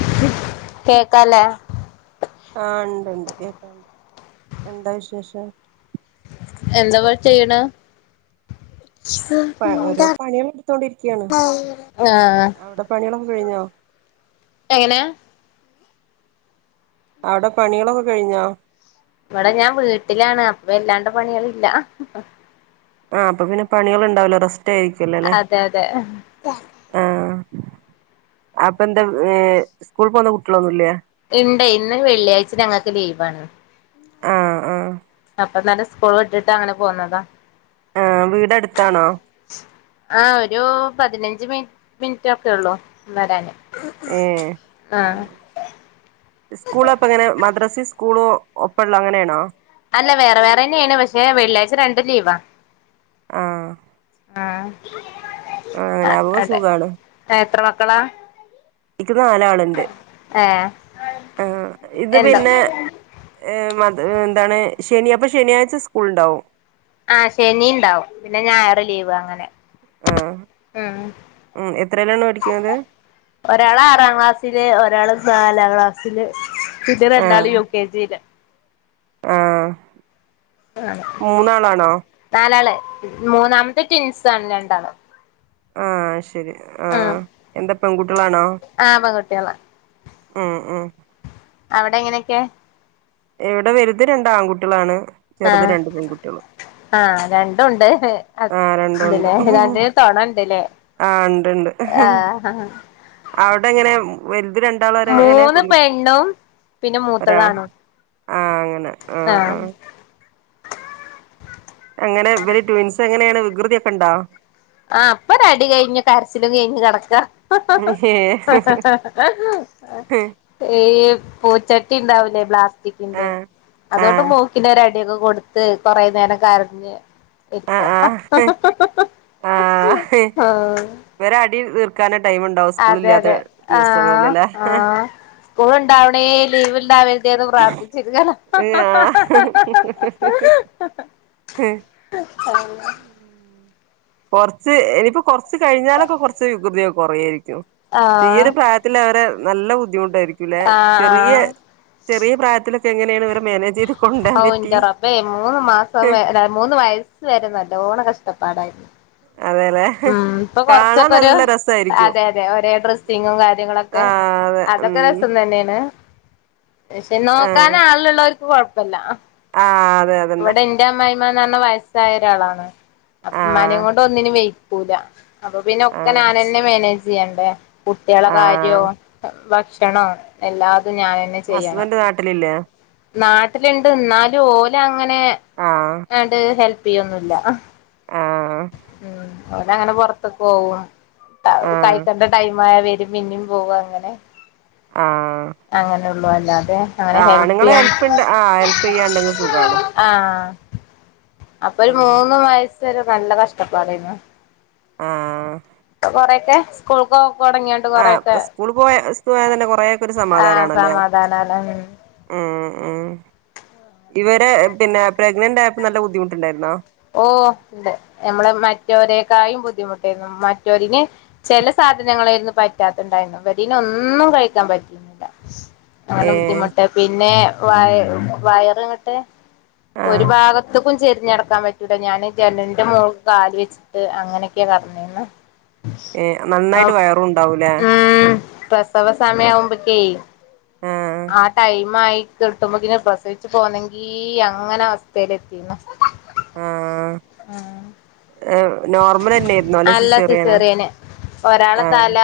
Hello കേക്കാല്ലേ? ആഹ് ഇണ്ട്ണ്ട് കേക്ക്‌ണ്ട് എന്താ വിശേഷം? എന്താവാ ചെയ്യണ്? പ ഓരോ പണികൾ എടുത്തോണ്ടിരിക്കയാണ് ആഹ് അവിടെ പണികളൊക്കെ കഴിഞ്ഞോ? എങ്ങനെ? അവിടെ പണികളൊക്കെ കഴിഞ്ഞോ? ഇവടെ ഞാൻ വീട്ടിലാണ് അപ്പൊ വല്ലാണ്ട് പണികളില്ല. ആഹ് അപ്പൊ പിന്നെ പണികൾ ഉണ്ടാവില്ല റസ്റ്റായിരിക്കും. അതെ അതെ. ആഹ് അപ്പൊ എന്തേ ഏഹ് സ്കൂള്പോണ കുട്ടികളൊന്നുല്ലേ? ഇണ്ടേയ് ഇന്ന് വെള്ളിയാഴ്ച ഞങ്ങൾക്ക് ലീവാണ്. ആഹ് ആഹ് അപ്പൊന്നലെ സ്കൂൾ വിട്ടിട്ട് അങ്ങനെ പോന്നതാ. ആഹ് വീടടുത്താണോ? ആഹ് ഒരു പതിനഞ്ച് മിനി മിനിറ്റ് ഒക്കെ ഉള്ളൂ വരാന്. ഏഹ് ഉം ആഹ് സ്കൂളപ്പങ്ങനെ മദ്രസി സ്കൂളും ഒപ്പള്ള അങ്ങനെണോ? അല്ല വേറെ വേറെന്നെയാണ്. പക്ഷെ വെള്ളിയാഴ്ച രണ്ടും ലീവാ. ആഹ് ആഹ് അങ്ങനെ ആവുമ്പോ അതെ സുഖാണ് ഏഹ് എത്ര മക്കളാ? ഇക്ക് നാലാള്ണ്ട് ഏഹ് ആഹ് ഇത് എന്താ പിന്നെ ഏഹ് മത് എന്താണ് ശെനി അപ്പൊ ശെനിയാഴ്ച സ്കൂൾണ്ടോ ആഹ് ശെനി ണ്ടാവും പിന്നെ ഞായറ് ലീവ് അങ്ങനെ ആഹ് ഉം ഉം എത്രേലാണ് പടിക്ക്ണത് ഒരാള് ആറാ ക്ലാസ്സില് ഒരാള് നാലാ ക്ലാസ്സില് പിന്നെ ആഹ് രണ്ടാള് യു കെ ജി ആഹ് ആ മൂന്നാളാണോ നാലാള് മൂന്നാമത്തെ ട്വിൻസാണ് രണ്ടാള് ആഹ് ശെരി ഉം ആഹ് എന്താ പെൺകുട്ട്യോളാണോ? ആഹ് പെൺകുട്ടികളാ ആഹ് ആഹ് അവിടെ എങ്ങനൊക്കെ ഇവിടെ വലുത് രണ്ട് ആൺകുട്ട്യളാണ് ചെറുത് ആഹ് രണ്ട് പെൺകുട്ട്യോളും ആഹ് രണ്ടുണ്ട് അത് ആഹ് രണ്ടുണ്ട് ഇണ്ട്ല്ലേ രണ്ടിനും തൊണണ്ട്ല്ലേ ആഹ് ഉണ്ട് ഉണ്ട് ആഹ് അവിടെ എങ്ങനെ വലുത് രണ്ടാളു എങ്ങനെ മൂന്ന് പെകു പെണ്ണും പിന്നെ ഒരാ മൂത്തതാണും ആഹ് അങ്ങനെ ആഹ് ആഹ് അങ്ങനെ ഇവര് ട്വിൻസ് എങ്ങനേണ് വികൃതി ഒക്കെണ്ടാ ആഹ് അപ്പ ഒരടി കഴിഞ്ഞ് കരച്ചിലും കെയ്ഞ്ഞ് കെട്ക്കാ ഈ പൂച്ചട്ടി ഇണ്ടാവുലേ ഏഹ് പ്ലാസ്റ്റിക്കിന്റെ ആഹ് അതൊണ്ട് ആഹ് മൂക്കിനൊരടി യെക്കെ കൊടുത്ത് കൊറേ നേരം കരഞ്ഞു ഇരിക്കാ ആഹ് ആഹ് ഇവരെ അടി തീർക്കാന ടൈ അതെ അതെ ആഹ് ആഹ് സ്കൂൾ ഇണ്ടാവണേ ലീവ്ണ്ടാവ റ്റെത് പ്രാർത്ഥിച്ച് ഇരിക്കാണ് ആഹ് ആഹ് കൊർച്ച് ഇനിപ്പൊ കൊർച്ച് കഴിഞ്ഞാലൊക്കെ കൊർച്ച് വികൃതിക്കെ കൊറേര്ക്കും ഈ ആഹ് ഒര് പ്രായത്തിലവരെ നല്ല ബുദ്ധിമുട്ടാരിക്കുംല്ലെ ആഹ് ചെറിയ ആഹ് ചെറിയ പ്രായത്തിലൊക്കെ എങ്ങനേണ് ഇവരെ മാരേജിന് ഔ എന്റെ റബ്ബേ മൂന്ന് മാസംവരെ മൂന്ന് വയസ്സ് വെരേ നല്ലോണം കഷ്ടപ്പാടായിരുന്നു അതെ അതേ ആഹ് ഇപ്പൊ കൊറച്ചൊക്കൊരു അതെ അതെ ഒരേ ഡ്രെസ്സിങ്ങും കാര്യങ്ങളൊക്കെ ആഹ് അതെ ഉം അതൊക്കെ രസം തന്നേണ് പക്ഷെ ആഹ് നോക്കാനാള് ഇള്ളോര്ക്ക് കൊഴപ്പല്ല ആഹ് അതെ അ ഇവിടെ ഇന്റെ അമ്മായിമ്മന്ന് പറഞ്ഞ വയസ്സായ ഒരാളാണ് ഇമ്മാനെ ആഹ് കൊണ്ട് ഒന്നിനും വെയി ക്കൂല അപ്പൊ പിന്നെ ഒക്കെ ആഹ് ഞനന്നെ മാനേജ് ചെയ്യണ്ടേ കുട്ട്യാള കാര്യോ ആഹ് ഭക്ഷണോ എല്ലാതും ഞാന് ഹസ്ബന്റ് നാട്ടിലില്ലേ നാട്ടിലിണ്ട് എന്നാലും ഓലങ്ങനെ ആഹ് ന്നാട്ട് ഹെൽപ് ചെയ്യൊന്നുല്ല ആഹ് ഓന് അങ്ങനെ പൊറത്ത്ക്ക് പോവ ക ആഹ് കഴിക്കണ്ട ടൈം ആയ വരും പിന്നിം പോവ അങ്ങനെ അങ്ങനെള്ളൂ അല്ലാതെ അങ്ങനെ ഹെൽപ് ആണ്ങ്ങള് ചെയ്യാൻ ഹെൽപ്പ്ണ്ട ആ ഹെൽപ് ചെയ്യാണ്ട്ങ്ങ സുഗാണ് ആഹ് അപ്പൊര് ഉം മൂന്ന് വയസ്സ് വരെ നല്ല കഷ്ടപ്പാടാര്ന്നു ആഹ് ട്ടൊ കൊറെക്കെ സ്കൂൾക്ക് കൊടങ്ങ്യ ആ സ്കൂൾ പോയ സ്പോയാ തന്നെ കൊറെക്കെ ഒരു ആഹ് സമാധാനാണല്ലേ സമാധാനാണ് ഉം മ് മ് ഇവരേ പിന്നെ പ്രഗ്നന്റ് ആയപ്പോ നല്ലബുദ്ധിമുട്ടുണ്ടായിരുന്നോ ഓഹ് നമ്മളെ മറ്റോനെക്കായും ബുദ്ധിമുട്ടേര്ന്നു മറ്റൊരിന് ചെല സാധനങ്ങളെര്ന്നു പറ്റാത്തത്ണ്ടായിരുന്നു ഇതിനൊന്നും കഴിക്കാൻ പറ്റി അങ്ങനെ ഏഹ് ബുദ്ധിമുട്ട് പിന്നെ വയ വയറിൻ്റെ ഒരു ആഹ് ഭാഗത്ത് ക്കും ചെരിഞ്ഞടക്കാൻ പറ്റൂല ഞാൻ ജനന്റെ മോ കാല് വെച്ചിട്ട് അങ്ങനെയൊക്കെയാ കെടന്നീന് ഏ നന്നായിട്ട് വയറും ഉണ്ടാവൂലേ തവസമയ ആവുമ്പക്ക് ആഹ് ആ ടൈം ആയി കിട്ടുമ്പോക്കിന് പ്രസവിച്ചു പോന്നെങ്കി അങ്ങനെ അവസ്ഥയില എത്തിന്ന ആഹ് ഹ് നോർമൽ അല്ല സിസേറിയന് ഒരാള ആഹ് തല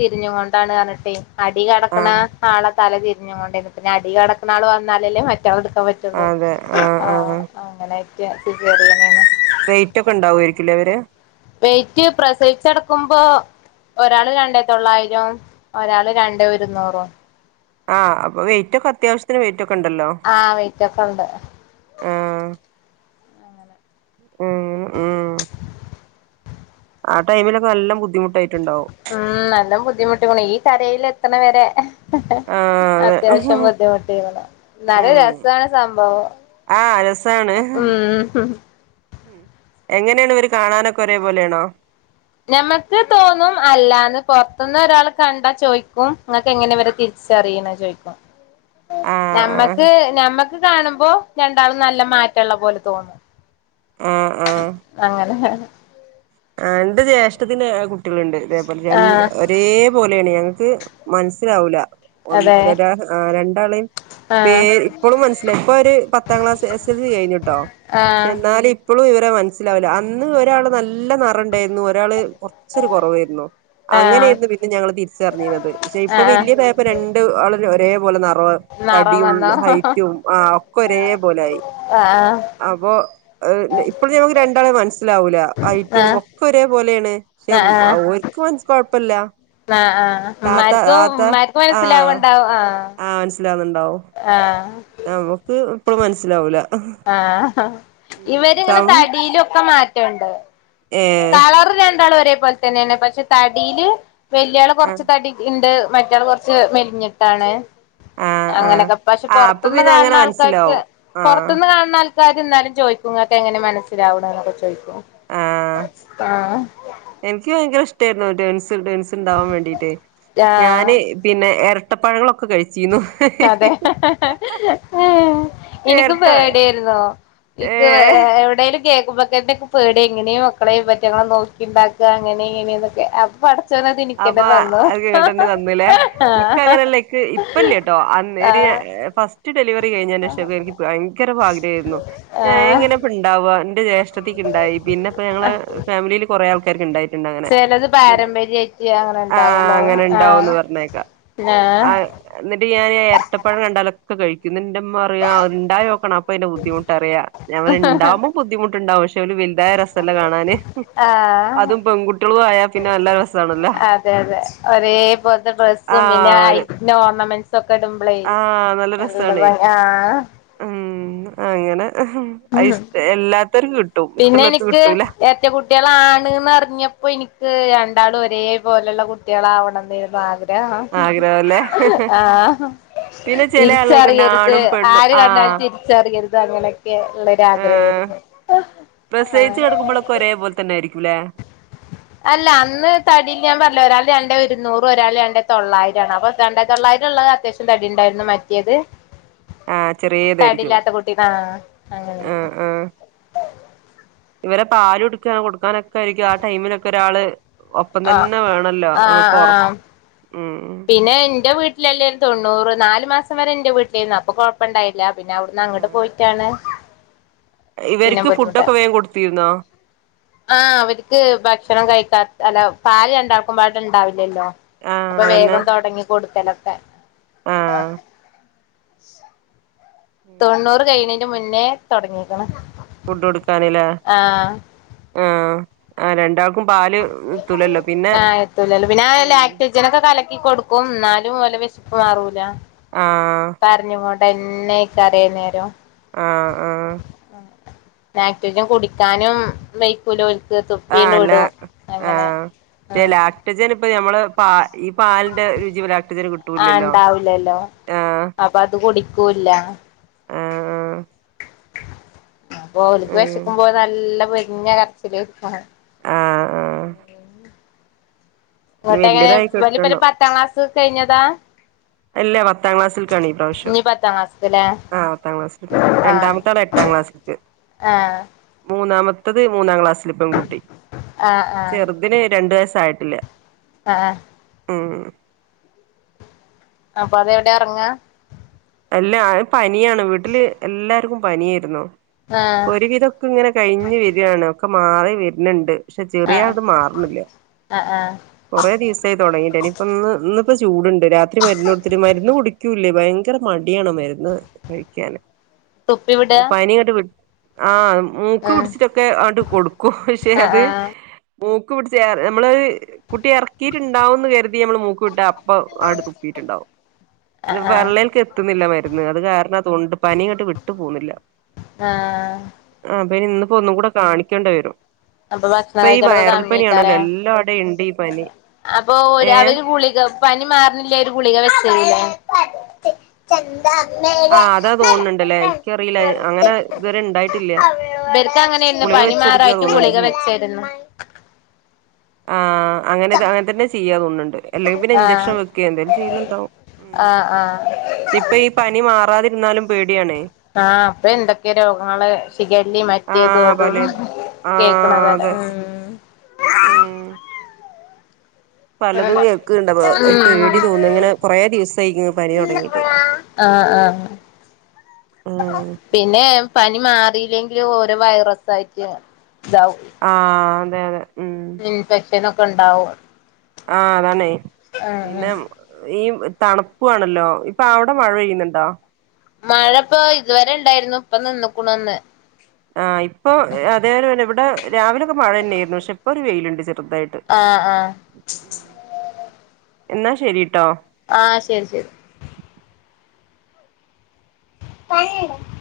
തിരിഞ് കൊണ്ടാണ് പറന്നിട്ടെ അടി കിടക്കണ ആഹ് ആളെ തല തിരിഞ്ഞ കൊണ്ടന്നെ പിന്നെ അടി കടക്കണ ആള് വന്നാലല്ലേ മറ്റാളെ എടുക്കാൻ പറ്റുള്ളൂ അതെ ആഹ് ആ.. ആഹ് ആ അങ്ങനെ ആയിട്ട് സിസേറിയൻന്ന് വെയിറ്റ് ഒക്കെ ഉണ്ടാവുമായിരിക്കില്ലേ അവര് വെറ്റ് പ്രസവിച്ചടക്കുമ്പോ ഒരാൾ രണ്ടേ തൊള്ളായിരം ഒരാള് രണ്ടേ ഒരുന്നൂറും ആഹ് അപ്പൊ വെയിറ്റ ഒക്കെ അത്യവശ്യത്തിന് വെയിറ്റ് ഒക്കെ ഉണ്ടല്ലോ ആഹ് വൈറ്റൊക്കെ ഉണ്ട് ആഹ് ഉം ആ ടൈംലൊക്കെ നല്ല ബുദ്ധിമുട്ടായിട്ടണ്ടാവും. ഉം നല്ലം ബുദ്ധിമുട്ടിക്കണ ഈ കരയിൽ എത്തണ വരെ ആ അതെ അത്യാവശ്യം ബുദ്ധിമുട്ടിക്ക്‌ണു ന്നാലും ഉം രസണ് സംഭവം ആ രസാണ് ഉം ഉം ഉം എങ്ങനെണ് ഇവര് കാണാനൊക്കെ ഒരേപോലെണോ? മ്മക്ക് തോന്നും അല്ലാന്ന് പുറത്തുന്ന് ഒരാൾ കണ്ടാ ചോദിക്കും ങ്ങക്ക് എങ്ങനെ വരെ തിരി ച്ചറീനാ ചോയ്ക്കും.. ആ നമ്മക്ക് ഞമ്മക്ക് കാണുമ്പോ രണ്ടാളും നല്ല മാറ്റള്ള പോലെ തോന്നും. ആ ആ അങ്ങനെ രണ്ട് ജ്യേഷ്ഠത്തിന് കുട്ടികളുണ്ട് ഇതേപോലെ രണ്ട് ആഹ് ഒരേ പോലെണ് ഞങ്ങക്ക് മനസ്സിലാവൂല ഒന്ന് അതെ ഒര ആ രണ്ടാളീം.. പേ ആഹ് ഇപ്പോഴും മനസ്സിലായി ഇപ്പൊ ഒരു പത്താം ക്ലാസ് എസ് എൽസി കഴിഞ്ഞിട്ടോ പക്ഷെ ആഹ് എന്നാലും ഇ ഇപ്പളും ഇവരെ മനസ്സിലാവുല്ല അന്ന് ഒരാൾ നല്ല നിറുണ്ടായിരുന്നു ഒരാൾ.. കുറച്ചൊരു കുറവായിരുന്നു ആഹ് അങ്ങനെരുന്നു പിന്നെ ഞങ്ങൾ തിരിച്ചറിഞ്ഞിരുന്നത് പക്ഷെ ഇപ്പൊ ആഹ് വലിയ പേ ഇപ്പൊ രണ്ട ആള ഒരേപോലെ നിറ നിറം തടിയും വന്നോ ഹൈറ്റും ആ ഒക്കെ ഒരേ പോലായി ആഹ് അപ്പോ ഇപ്പഴ ഞമുക്ക് രണ്ടാളെ മനസ്സിലാവൂല ഐറ്റും ആഹ് ഒക്കെ ഒരേ പോലെണ് പക്ഷെ ആഹ് മ് ആഹ് ഓല്ക്ക് മൻ കൊഴപ്പല്ല. ആഹ് ആഹ് താത്ത മർക്കും താത്ത മർക്ക് ആഹ് മനസ്സിലാവണ്ടാവും ആ ആഹ് മനസ്സിലാവകുന്നുണ്ടാവും ആഹ് നമുക്ക് ഇപ്പളും മനസ്സിലാവൂല ആഹ് ഉം ഇവരിങ്ങനെ സം തടിയിലൊക്കെ മാറ്റംണ്ട്. ഏഹ് കളർ രണ്ടാൾ ഒരേ പോലെ തന്നെയാണ് പക്ഷെ തടിയില് വല്യ ആള് ആഹ് കുറച്ച് തടി ഇണ്ട് മറ്റള് കൊറച്ച് മെലിഞ്ഞിട്ടാണ് ആഹ് ആഹ് അങ്ങനെയൊക്കെ പക്ഷെ ആഹ് അപ്പൊ പുറത്തുന്ന് പിന്നെ അങ്ങനെ കാണുന്ന ആൾക്കാർക്ക് മനസ്സിലാവും ആഹ് പുറത്തന്ന് കാണുന്ന ആൾക്കാ ക്കാതന്നാലും ചോയ്ക്കുംങ്ങക്കെ എങ്ങനെ മനസ്സിലാവണ എന്നൊക്കെ ചോയ്ക്കും ആഹ് ആ.. എനിക്ക് ഭയങ്കര ഇഷ്ടായിരുന്നു ഡേൻസ് ഡേൺസ് ഉണ്ടാവാൻ വേണ്ടീട്ട് ആഹ് ഞാന്.. പിന്നെ ഇരട്ടപ്പഴങ്ങളൊക്കെ കഴിച്ചിന്നു അതെ എനിക്കും എരട്ട പേഡിയ ആയിരൂന്നോ ഇക്ക് ഏഹ് എവിടെലും കേൾക്കുമ്പക്കേന്റെക്കെ പേടിയാ എങ്ങനെയും മക്കളെ റ്റങ്ങളെ നോക്കി ഉണ്ടാക്ക അങ്ങനെ ഇങ്ങനെയന്നൊക്കെ അപ്പ അടു അപ്പൊ അത ങ്ങോട്ട്ന്നെ തന്നലേ ഇക്ക ആഹ് അങ്ങനെല്ലക്ക് ഇപ്പല്ലേ കേട്ടോ അന്ന് ട്ട് ആഹ് ഫസ് റ്റ് ഡെലിവറി കഴിഞ്ഞതിന്റെ ശേഷം എനിക്ക് ഭയങ്കര ആഗ്രഹമായിരുന്നു ആഹ് എങ്ങനെപ്പ ഉണ്ടവുക എന്റെഷ ണ്ടായി പിന്നെപ്പ ഞങ്ങളെ ഫാമിലിയില് കുറേ ആൾക്കാർക്ക് ഉണ്ടായി ചിലത് പാരമ്പര്യായിട്ട അങ്ങനെ ആഹ് ഉണ്ടാവുള്ളു അങ്ങനെ ആഹ ഇണ്ടാവുന്ന് പറഞ്ഞേക്കാം ആഹ ആഹ് എന്നിട്ട് ഞാൻ ഇരട്ടപ്പഴം കണ്ടാലോ ഒ കഴിക്കുന്ന എൻ്റുമ്മറയാ ഉണ്ടായോക്കണം അപ്പൊ അതിന്റെ ബുദ്ധിമുട്ട അറിയ ഞ അവൻണ്ടാവോ ബുദ്ധിമുട്ടുണ്ടാവും പക്ഷെ ഒരു വലുതായ രസംമല്ല കാണാന് ആഹ് അതും പെൺകുട്ടികളും ആയാ പിന്നെ നല്ല രസാണല്ലോ അതെ അതെ ഒരേ പോലത്തെ ഡ്രസ്സും പിന്നെ ആഹ് ഐ ഒരു ഓർണമെന്റ്സും ഒക്കെ ളെ ആഹ് നല്ല രസാണേ ഭംഗി ആഹ ഉം അങ്ങനെ ആഹ് എല്ലാത്ത ലും കിട്ടും പിന്നെ ഇഷ്ടള്ളോർക്ക് എനിക്ക് കിട്ടൂല മറ്റേ കുട്ടികളാണ്ന്ന്റിഞ്ഞപ്പോൾ എനിക്ക് രണ്ടാളും ഒരേ പോലെയുള്ള കുട്ടികള ആവണെന്നാരുന്നു ആഗ്രഹം ആഗ്രഹല്ലേ ആഹ പിന്നെ ചെല ആളുകൾക്ക്ണ്ട് തിരിച്ചറിയരുത് ആണും പെണ്ണും ആര് കണ്ടാലും ആഹ് തിരിച്ചറിയരുത് അങ്ങനെയൊക്കെ ഉള്ളരു ആഗ്രഹായിരുന്നു ആഹ് പ്രസയിച്ചു കടക്കുമ്പോഴൊക്കെ ഒരേ പോലെ തന്നൊയിയിരിക്കുംല്ലേ അല്ല അന്ന് തടിയിൽ ഞാൻ പറഞ്ഞ ഒരാൾ രണ്ട ഒരുന്നൂറും ഒരാൾ രണ്ട തൊള്ളായിരം ആണ് അപ്പൊ രണ്ടായി തൊള്ളായിരം ഉള്ള അത്യാവശം തടി ഉണ്ടായിരുന്നു മാറ്റേത് ആഹ ചെറിയ ഇതായിരിക്കും കുട്ടി ആഹ് ആഹ അങ്ങനെയായിരുന്നു ആഹ ഇവരെ പാല കൊടുക്ക കൊടുക്കാനൊക്കെ ആയിരിക്കും ആ ടൈമിലൊക്കെ ഒരാള് ഒപ്പം ആഹ് തന്നെ വേണല്ലോ ആഹ് നമക്ക്റ ആഹ് ഉ പിന്നെ എന്റെ വീട്ടിൽ വീട്ടിലല്ലേ തൊണ്ണൂറ് നാലല് മാസം വരെ എൻറെ വീട്ടിലന്ന് അപ്പൊ കൊഴപ്പം ഉണ്ടായില്ല പിന്നെ അവിടുന്ന് അങ്ങോട്ട് പോയിട്ടാണ് പിന്നെ ഇവർക്ക് ഫുഡൊക്കെ വേഗം കൊടുത്തിരുന്നോ ആഹ അവർക്ക് ഭക്ഷണം കഴിക്കാ അല്ല പാല് രണ്ടാക്കുമ്പാട ഉണ്ടാവില്ലല്ലോ ആഹ് അപ്പൊ അതന്നെ വേഗം തൊടങ്ങി കൊടുക്കലൊക്കെ ആഹ് തൊണ്ണൂറ് കഴിഞ്ഞന് മുന്നേ തുടങ്ങിക്കണ് ഫുഡ് കൊടുക്കാനില്ല ആഹ ആ രണ്ടാക്ക് ആ എത്തൂലല്ലോ പിന്നെല്ല ഉം ലാക്ട് ജനക്കെ കലക്കി കൊടുക്കും എന്നാലും ഓല വിശപ്പ് മാറൂല ആഹ് കരഞ്ഞ കൊണ്ട എന്നെക്ക അറിയ നേരം ആഹ് ആഹ് ലാക്ടോജൻ പിന്നെ കുടിക്കാനും പുല ഒലക്ക് തുപ്പീ വിടും അങ്ങനെ ഉം ആഹ് ലാക്റ്റജൻ ഇപ്പൊ നമ്മള് പ ഈ പാലിന്റെ രുചി പോ ലാക്ടജൻ കിട്ട ആഹ ഉണ്ടാവില്ലല്ലോ അപ്പൊ അത് കുടിക്കൂല്ല ആഹ് അപ്പൊ ഓൽക്ക് ആഹ് വിശക്കുമ്പോ നല്ല പൊരിഞ്ഞ കരച്ചില് ആഹ ആഹ ഇങ്ങോട്ട എങ്ങനെ വല്യതായി വലിയല കിട്ടണം പത്താം ക്ലാസ് കഴിഞ്ഞതാ അല്ല പത്താം ക്ലാസ്സൽക്കാണ് ഈ പ്രാവശ്യം ഇഞ്ഞി പത്താം ക്ലാസ്ക്ക്ല്ലേ ആഹ് പത്താം ക്ലാസ്സിൽക്ക് ആഹ് രണ്ടാമത്തെ ആണ് എട്ടാം ക്ലാസ്സിൽക്ക് ആഹ് മൂന്നാമത്തത് മൂന്നാം ക്ലാസ്സിൽ പെൺകുട്ടി ആഹ് ആഹ് ചെറുതിന് രണ്ടു വയസ്സായിട്ടില്ല ആഹ് ഉം അപ്പൊ അതെവിടെ എറങ്ങ അല്ല പനിയാണ് വീട്ടില് എല്ലാർക്കും പനിയായിരുന്നു ആഹ് ഇപ്പൊ ഒരുവിധം ഇങ്ങനെ കഴിഞ് വരാണ് ഒക്കെ മാറി വരുന്നുണ്ട് പക്ഷെ ആഹ് ചെറിയൾത് മാറുന്നില്ല ആഹ് ആഹ് കുറെ ദിവസായി തുടങ്ങിട്ട് എനി ഇപ്പന്ന് ഇന്നിപ്പ ചൂടുണ്ട് രാത്രി മരുന്ന് കൊടുത്തിട്ട് മരുന്ന് കുടിക്കൂല്ലേ ഭയങ്കര മടിയാണ് മരുന്ന് കഴിക്കാന് തുപ്പി വിടാ പനിങ്ങട്ട് വി ആഹ് മൂക്ക് ആഹ് പിടിച്ചിട്ടൊക്കെ ആണ്ട് കൊടുക്കും പക്ഷെ ആഹ് അത് ആഹ് മൂക്ക് പിടിച്ച നമ്മളൊരു കുട്ടി എറക്കിയിട്ടുണ്ടാവുന്ന് കരുതി നമ്മള് മൂക്ക് വിട്ട പ്പം ആണ്ട് തുപ്പിട്ടുണ്ടാവും ആഹ് ആഹ് പള്ളൽക്ക് എത്തി ത്തുന്നില്ല മരുന്ന് അത് കാരണ തോന്നുണ്ട് പനി ഇങ്ങട്ട് വിട്ടു പോവുന്നില്ല ആഹ് ആഹ് അപ്പനി ഇന്ന്പ്പോ ഒന്നും കൂടെ കാണിക്കേണ്ടി വരും അപ്പൊ ഭക്ഷണം ഇപ്പൊ ഈ കഴിക്കലൊക്കെ വൈറൽ പനിയാണല്ലോ കമ്മിക്കാരേ എല്ലാടെ ഉണ്ട് അപ്പൊ ഓല് അവരും ഗുളിക പനി മാറണില്ല ഒരു ഗുളിക വെച്ചന്ന്ല്ലെ ആഹ് അതാ തോന്നണുന്നുണ്ടല്ലേ എനിക്കറിയില്ല അങ്ങനെ ഇതുവരെ ഇണ്ടായിട്ടില്ല ഇബൽക്ക് അങ്ങനെ ആയിനു ഗുളിക വെച്ച് കൊടുക്കുക പനിമാറായിട്ട് തോന്നുന്നുണ്ട് ഗുളിക ചെയ്യ വെച്ചായിരുന്നു ആഹ് അങ്ങനെ അങ്ങനെ തന്നെ ചെയ്യാ തോന്നുണ്ട് അല്ലെങ്കിൽ പിന്നെ ആഹ് ഇൻജെക്ഷൻ വെക്ക എന്തേലും ചെയ്യുന്നുണ്ടാവും ആഹ് ആഹ് ഇപ്പൊ ഈ പനി മാറാതിരുന്നാലും പേടിയാണേ ആഹ് ഇപ്പൊ എന്തൊക്കെ രോഗങ്ങള് ഷിഗല്ലി മറ്റിതും ആഹ് ഇതും പലേത് ആഹ് കേൾക്കണതല്ലേ അതെ ഉം ഉം പലതും കേൾക്ക്ണ്ട് അപ്പൊ ഉം പേടി തോന്ന ഇങ്ങനെ കൊറേ ദിവസായിക്കണ് പനി തുടങ്ങിയിട്ട് ആഹ് ആഹ് ആഹ് പിന്നെ പനി മാറിയില്ലെങ്കിലും ഓരോ വൈറസ് ആയിട്ട് ഇതാവും ആഹ് അതെ അതെ ഉം ഇൻഫെക്ഷനക്കെ ഇണ്ടാവും ആഹ് അതാണേ പിന്നെ ഉം ഈ തണുപ്പു ആണല്ലോ ഇപ്പൊ അവിടെ മഴ പെയ്യുന്നുണ്ടോ? മഴ ഇപ്പോ ഇതുവരെ ഉണ്ടായിരുന്നു ഇപ്പ നിന്നക്കണുന്ന് ആഹ് ഇപ്പൊ അതേപോലെന്നെ ഇവിടെ രാവിലൊക്കെ മഴ തന്നെയായിരുന്നു പക്ഷെ ഇപ്പോ ഒരു വെയിലുണ്ട് ചെറുതായിട്ട് ആഹ് ആഹ് ന്നാ ശരിട്ടോ ആഹ് ശരി ശരി [unintelligible]